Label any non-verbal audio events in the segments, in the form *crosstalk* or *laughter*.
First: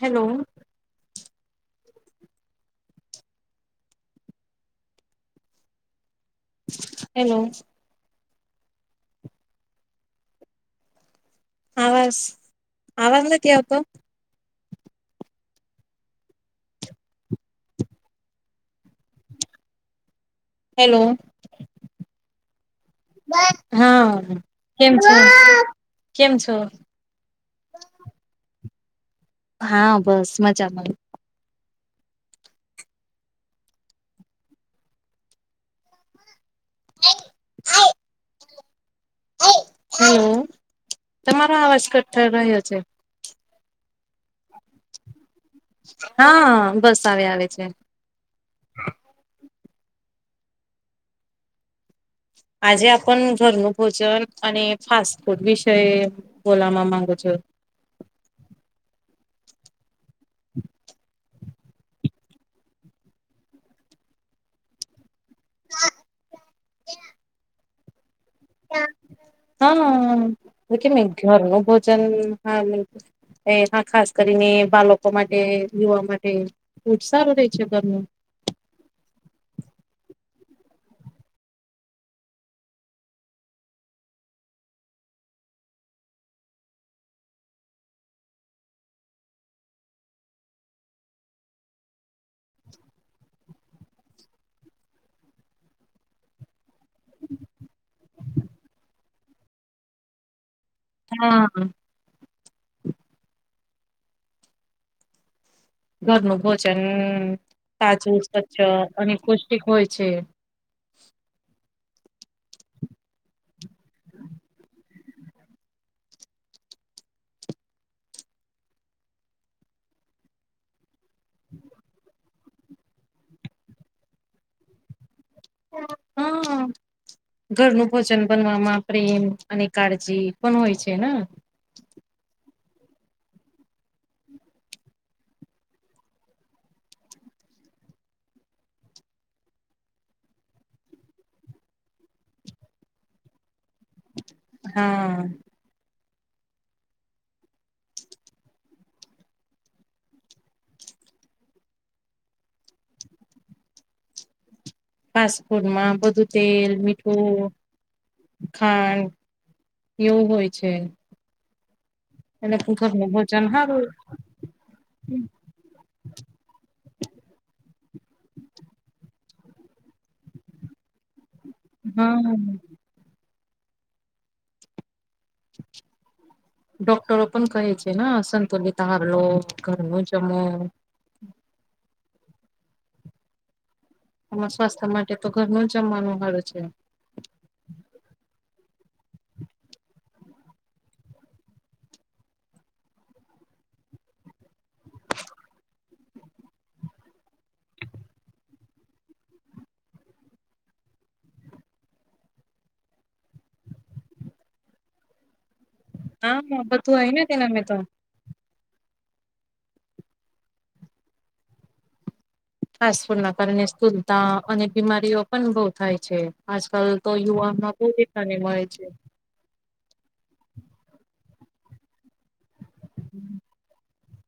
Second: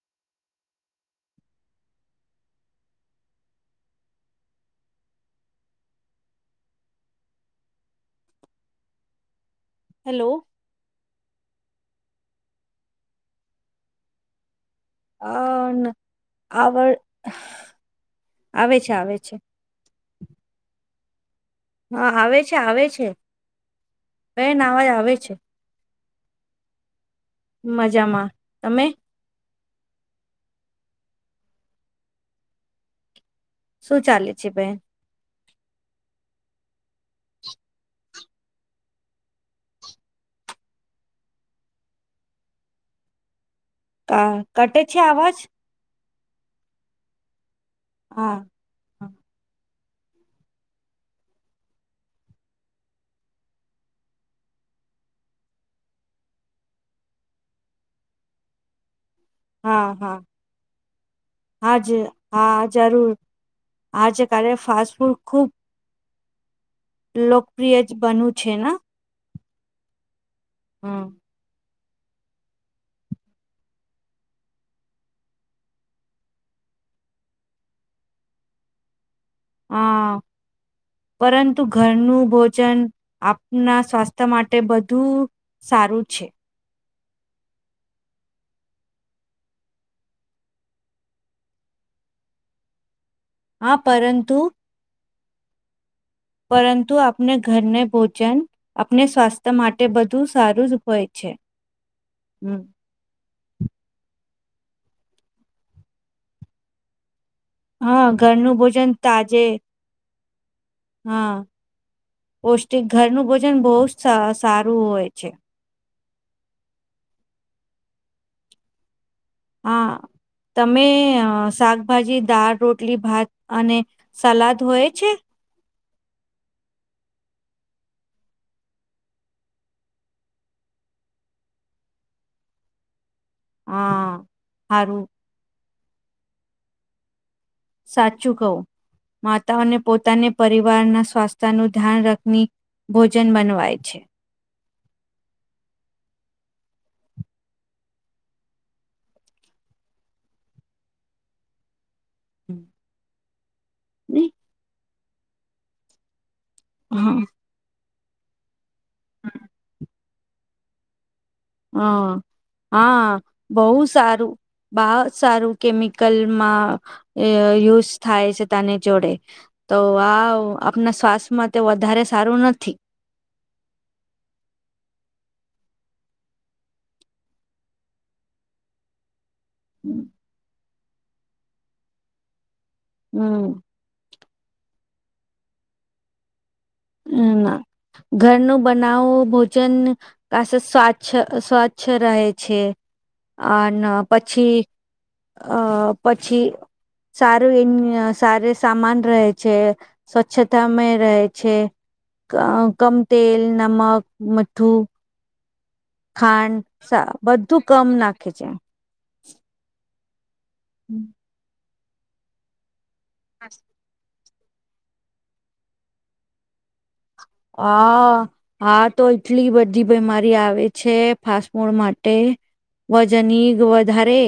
Hello, hello, hello, આવાજ આવાજ નથી આવતો, અ આવે છે, આવે છે, હેલો, હા આવે છે, આવે છે, હા બેન અવાજ કેમ આવે છો, છે કેમ છો. મજામાં તમે. હા બસ મજામાં. શું ચાલે છે, બહેન. આઈ, *inaudible* અઈ હું તમારો આવાજ કટ થઇ રહ્યો છે, કા કટે છે, આવાજ. હા બસ આવે આવે છે, હા. હા આજે આપનું ઘરનું ભોજન અને ફાસ્ટફૂડ વિષય. બોલાવા માંગુ છો. હા, હા. હ *inaudible* હાજે હા જરૂર આજે કાલે ફાસ્ટફૂડ ખૂબ. હા, *inaudible* લોકપ્રિય જ બનવું છે, ને હા કેમ ઘરનું ભોજન હા. એહા ખાસ કરીને બા લોકો માટે યુવા માટે બહુજ સારું રહે છે, ઘરનું. હા *inaudible* પરંતુ ઘરનું ભોજન આપણા સ્વાસ્થ્ય માટે બધું, સારું છે *unintelligible* *inaudible* હા પરંતુ. પરંતુ આપણે ઘરને ભોજન આપને સ્વાસ્થ્ય માટે બધું સારુંજ. તોય છે, હા હું ઘરનું ભોજન હા તાજુ, ઘરનું સ્વચ્છ ભોજન અને તાજે પૌષ્ટિક હોય છે. હા પૌષ્ટિક ઘરનું ભોજન બહુ સારું હોય છે. હા તમે શાકભાજી, દાળ, રોટી. રોટલી, ભાત અને સલાડ હોય છે. હા હા. ઘરનું ભોજન બનવામાં પ્રેમ અને કાળજી પણ હોય છે ને. હા સારું. સાચું કહું માતા અને પોતાને પરિવારના સ્વાસ્થ્ય નું ધ્યાન રાખની. ભોજન બનનવાય છે. હા. હમ બ *inaudible* *unintelligible* ફાસ્ટફૂડમાં બધું તેલ, હા મીઠું, ખાંડ, એવું હોય છે. હા એટલે ઘરનું હા ભોજન બહુ હારું સારું. બહુ સારું કેમિકલમાં યુઝ થાય છે તની જોડે. તો આ આપણા સ્વાસ્થ્યમાં તે વધારે હા સારું નથી. ડોક્ટરો પણ કહે છે ને સંતોલિત આહાર લો ઘરનું જમો હમ્મ એમાં સ્વાસ્થ્ય માટે તો ઘરનું જમવાનું હારું છે. હમ ઘર નુ બનાવો ભોજન ખાસુ સ્વચ્છ સ્વચ્છ રહે છે અને પછી અ પછી સારું સામાન રહે છે, સ્વચ્છતામાં રહે છે. અ કમ તેલ, નમક, મીઠ્ઠું હા બધું આઈ ખાંડ ને તેના બધું મેં તો કમ નાખે છે. હમ ફાસ્ટ ફૂડ ના કારણે સ્થૂળતા અને બીમારીઓ પણ બહ થાય છે. આજકાલ તો યુવાનમાં પોતે હા તને મળે છે. હા તો એટલી બધી બીમારી આવે છે ફાસ્ટફૂડ માટે વજન ધારે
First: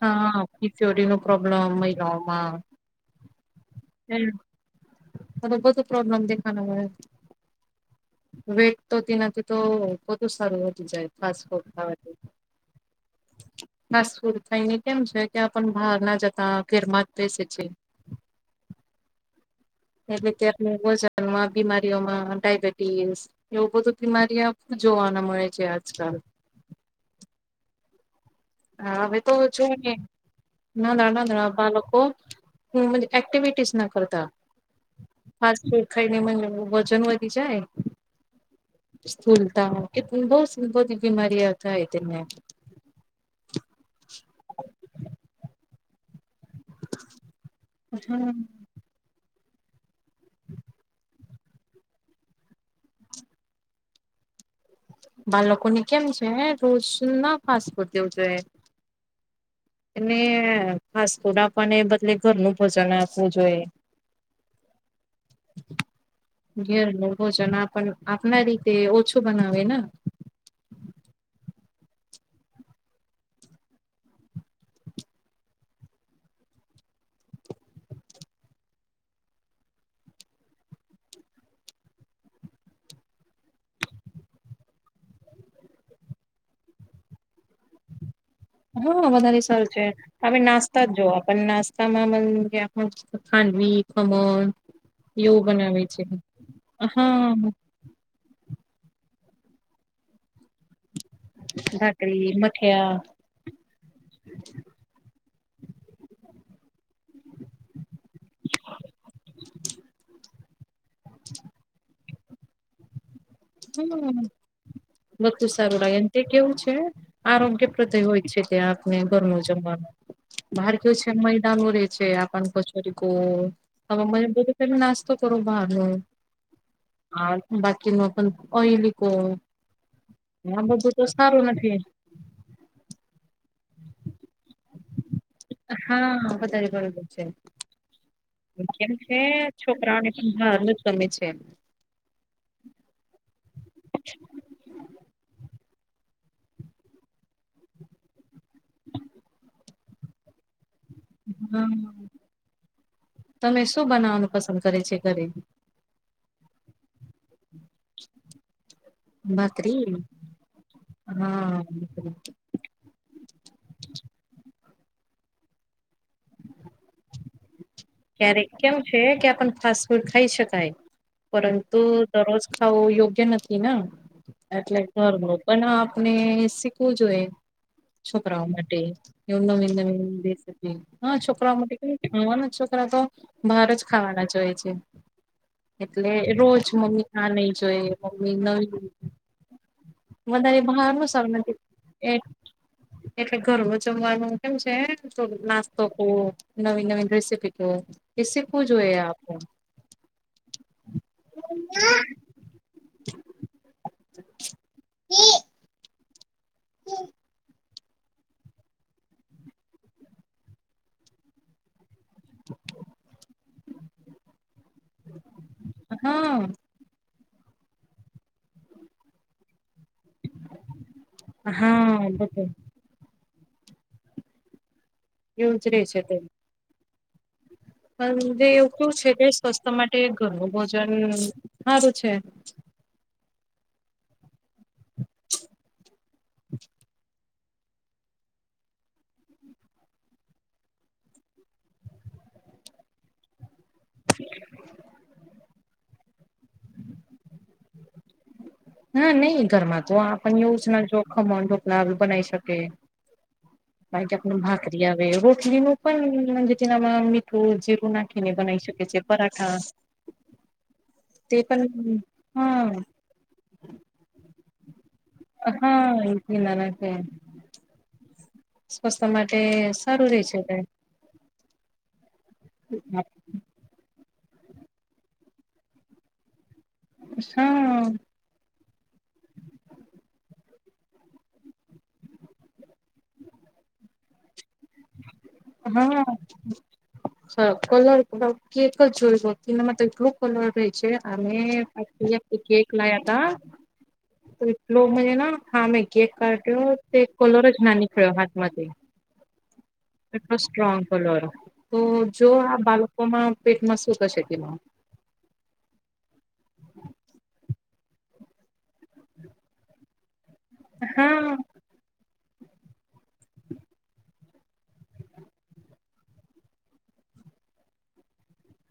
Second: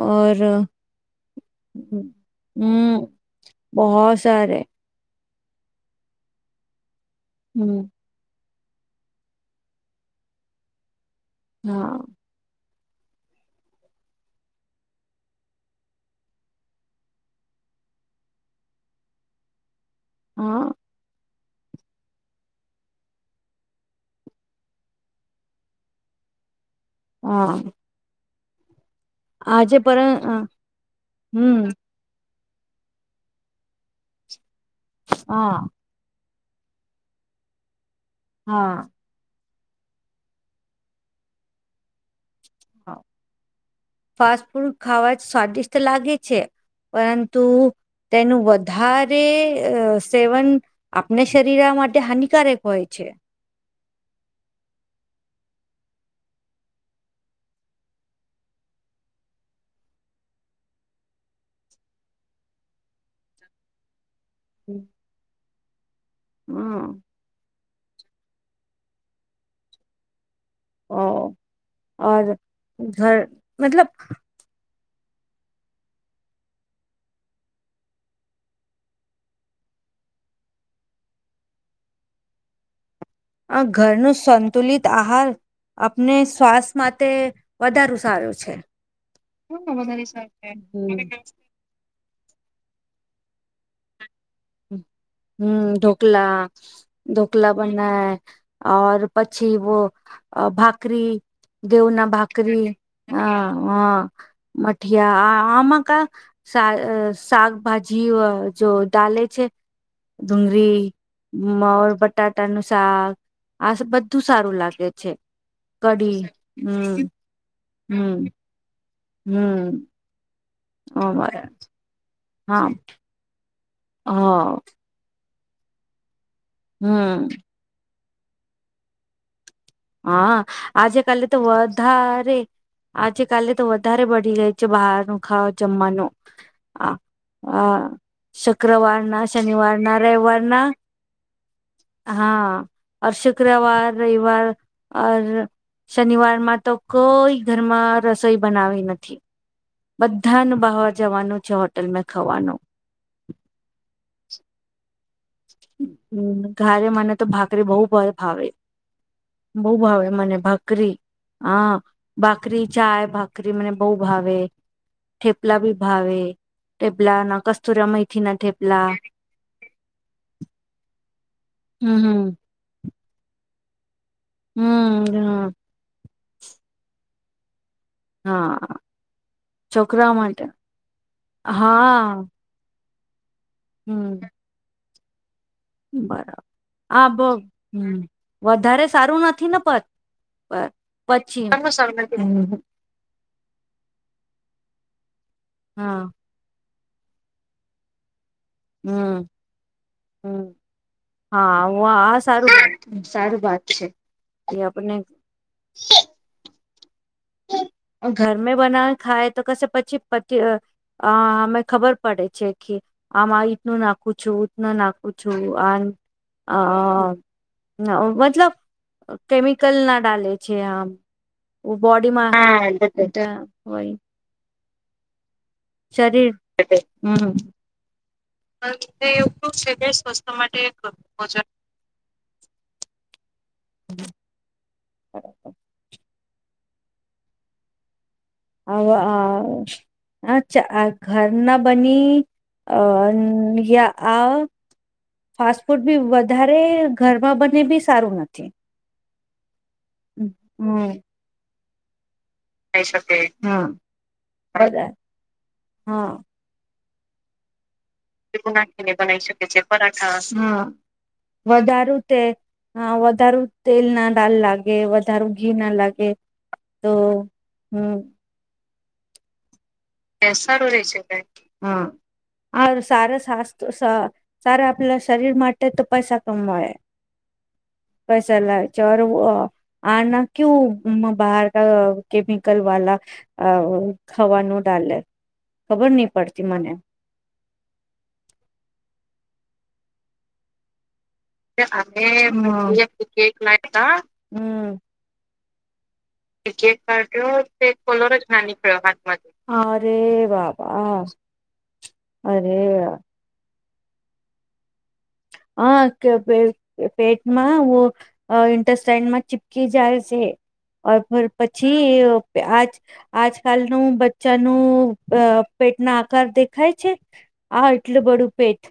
હા પીસીઓડીનો પ્રોબ્લેમ મહિલાઓમાં હમ્મ બહુ સારે તો બધું પ્રોબ્લેમ દેખાનો હોય હમ્મ વેટ તો તેનાથી તો બધું સારું વધી જાય ફાસ્ટફૂડ હા ખાવાથી નાસર થાયને કેમ છે કે આપ બહાર ના જતા ઘેરમાં જ બેસે છે. એટ ત આપ હા વજનમાં બીમારીઓમાં ડાયબિટીસ એવું બધું બીમારી આપને જોવા મળે છે આજકાલ હા હા હવે તો જો આજે ને પર નાના નાના હમ બાળકો હું એક્ટિવિટીઝ નથી કરતા હા ફાસ્ટફુડ ખાઈને વજન વધી જાય હા સ્થૂલતા બહુ બધી બીમારી આવુ થાય તેમને હા ફાસ્ટફૂડ ખાવા જ સ્વાદિષ્ટ લાગે છે પરંતુ તેનું વ વધારે સેવન આપણા શરીર માટે હાનિકારક હોય છે. બાળકો ને કેમ છે રોજ ના ફાસ્ટફૂડ દેવું જોઈએ એને ફાસ્ટફૂડ આપવાને એ બદલે ઘરનું ભોજન આપવું જોઈએ. ઘેર હમ નું. ભોજન આપ આપના રીતે ઓછું બનાવે ને ઓ ઘર મતલબ આ ઘરનું સંતુલિત આહાર આપને શ્વાસ માટે વધારું સારું છે. હા વધારે સારું હા છે વધારે સારું આપમે નાસ્તા જ જોઓ છે. પણ નાસ્ત તમામામન ખાનવી કમલ હમ ઢોકલા હા ઢોકલા પણ હર પછી વ ભાકરી દેવના ભાકરી હ હ મઠિયા આ આમ કા સા શકભાજી જો દાલે છે ડુંગળીર બટાટાનું શાક આ હમ બધું સારું લાગે છે વધુ સારું લાગે અને કડી તે કેવું છે હમ્મ આરોગ્ય પ્રદય હોય છે ત્યાં આપને ઘરનું હમ જમવાનું બાર કેયો છે અમારે મહદાનો રે છે આપણ હા કચોરી ક તમે મ બધું હા પેમે નાસ્તો કરો ભનો હ હમ બાકીમાં પણ ઓયલી કો હા આ બધું આજે કાલે તો સારું નથી વધારે આજે કાલે તો વધારે બડી ગઈ છે બહારનું હા જમવાનો હા વધારે આ બરોબર છે શુક્રવારના શનિવારના રવિવારના સમમીચયન *unintelligible* હા શુક્રવાર રવિવાર શનિવાર માં તો કોઈ ઘરમાં રસોઈ બનાવી નથી. બધાનું બહાર જવાનું છે હા હોટેલમાં ખાવાનું તમે શું બનાવવાનું પસંદ કરે છે ઘરે હ ઘરે મને તો ભાખરીબહુ બહુ ભાવે- બહ ભાખરી ભાવે મને ભાખરી હા બા ભાખરી ચાય ભાખરી મને બહ ભાવે થે પલા બી ભાવે ઠેપલા ના કસ્તુર મૈથી ના ક્યારેક કેમ ઠેપલા છે કે આપ ફસ કો ખાઈ શકાય પરંતુ હમ દરરોજ ખાવુ યોગ્ય નથી ને એટલે હમ ઘરમાં હમ પણ આપને શીખવું જોઈએ. છોકરાઓ હા માટે એવું છોકરા માટે નવી હા છોકરાઓ માટે *unintelligible* હા છોકરા તો બહાર જ હમ ખાવાના જ હોય છે. એટલે બરાબર રોજ મમ્મી હા બ ના નહી જોઈ હમ મમ્મી નવી વધારે સારું નથી ને પત વધારે બહારનું સર પછી નથી એ એટલે ઘરમાં જમવાનું કેમ છે નાસ્તો હા કવો નવી નવીન રેસીપી તો એ શીખવું જોઈએ આપ. હમ હમ હા આ સારું સારું વાત છે એ આપને છે. હમ ઘરમે બનાવ ખાય તો કશે પછી પ અમે ખબર પડે છે કે આમ નું નાખું છુંનું નાખું છું. હા *unintelligible* અ મતલબ કેમિકલ ના ડલેે છે આમ *unintelligible* હા બડી બધું મા એ હોય *unintelligible* યોજ ર છે તે શરીર *unintelligible* હમ હ *unintelligible* જે એવું કેવું છે કે સ્વસ્થ છે કે માટે સ્વસ્થ ઘરનું માટે ભોજન ભોજન સારું છે. હમ *inaudible* *inaudible* *inaudible* હ હ *unintelligible* અચ્છા ઘરના બની અ *unintelligible* આ ફાસ્ટ ફૂડ બી વધારે ઘરમાં બને બી સારું નથી નાનહી ઘરમાં તો આપ એવું જ ના હમ જોખમકલા બનાવી શકે હા કેબાકી આપને ભાકરી બધા આવે રોટલી નું હા. પણ *unintelligible* મિત્રું જીરું ના એવું નાખીને બનાવી શકે છે પરાઠા તે *unintelligible* વધારું પણ તે હા વધારુ તેલ ના ડાલ લાગે *unintelligible* કે વધાર ઘી ના હા લાગે ના તો હમ *unintelligible* સ્વસ્તા માટે *unintelligible* *unintelligible* તે. સારા આપલા શરીર માટે તો પૈસા કમાવાે *unintelligible* *unintelligible* પૈસાલા ચરવું *unintelligible* આના ક્યુ બહાર ક કેમિકલ વાલ અ ખાવાનું *unintelligible* લલે ખબર નહ પડતી મને *unintelligible* સર કલર કેટલ જ જોય શ એના માટે *unintelligible* અમે હતયા થી કેક લાયા તા ત્રીફલો મે હામે. કેક કાટયો કેક તે કલર જ ના નિકળ્યો હાથમાં થી. હા. એટલો સ્ટ્રોંગ કલર તો જો આ અરે બાળકોમાં પેટમાં શું થશે તેમાં હા કે પેટ પેટમાં વો. અ ઇન્ટરસ્ટેન્ડમાં ચીપકી જાય છે, ઔર ફિર હા પછી અ આજ આજકાલનું બચ્ચાનું અ પેટના આકાર દેખાય છે. આ એટલું બડું પેટ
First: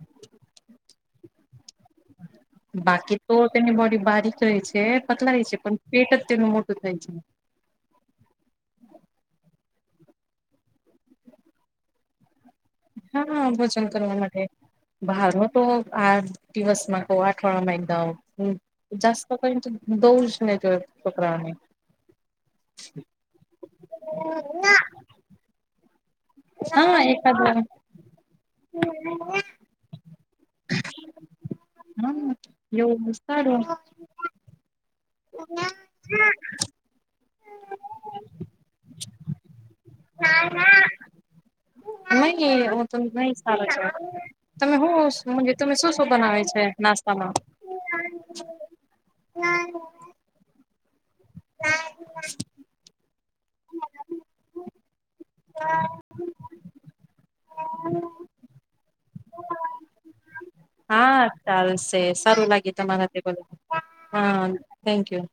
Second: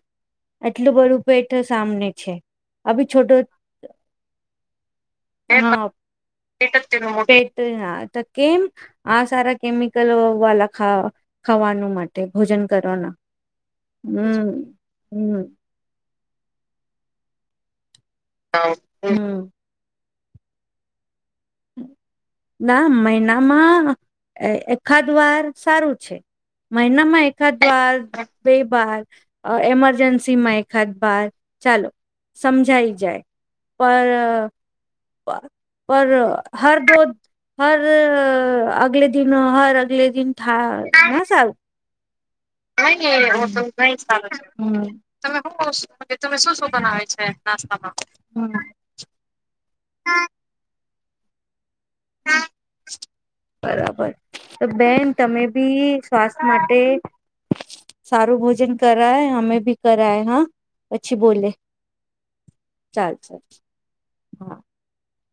એટલું બડું પેટ સામને છે. આવી બાકી તો છોટો તેની બોડી બારીક રે છે પતલાય છે પણ પેટ જ તેનું મોટું થાય છે. તના ત કેમ આ સારા કેમિકલ વાલા ખા ખાવાનું મલે. તે ભોજન. કરવાના હા ભોજન કરવા માટે હમ બહાર હમ તો આજ. દિવસમાં કો આઠવાડમાં એક તો હું જાસ્તો કરી. હમ દઉ જને જો છોકરાને ના મહિનામાં એ એકખાદ વાર સારું છે. મહિના માં એકાદ વાર બે બાર અ એમરજન્સી માં એકાથ બાર ચાલો હા સમજાઈ એવું જાય. સારું પર પર હર દો. હર અગલે દિન હર અગલે દિન થ હ સાહેબ. *unintelligible* નહી હ નહી સારું નહી સારું છે તમે શું તમે શું શું બનાવે છે નાસ્તામાં નાસ્માં હમ. *unintelligible* *unintelligible* *unintelligible* બરાબર તો બેન તમે બી સ્વાસ્થ્ય માટે સારું ભોજન કરાય અમે ભી કરાય હા. પછી હા બોલે ચાલશે સારું લાગે તમારા તે બ ચાલશે હ હા. Thank you.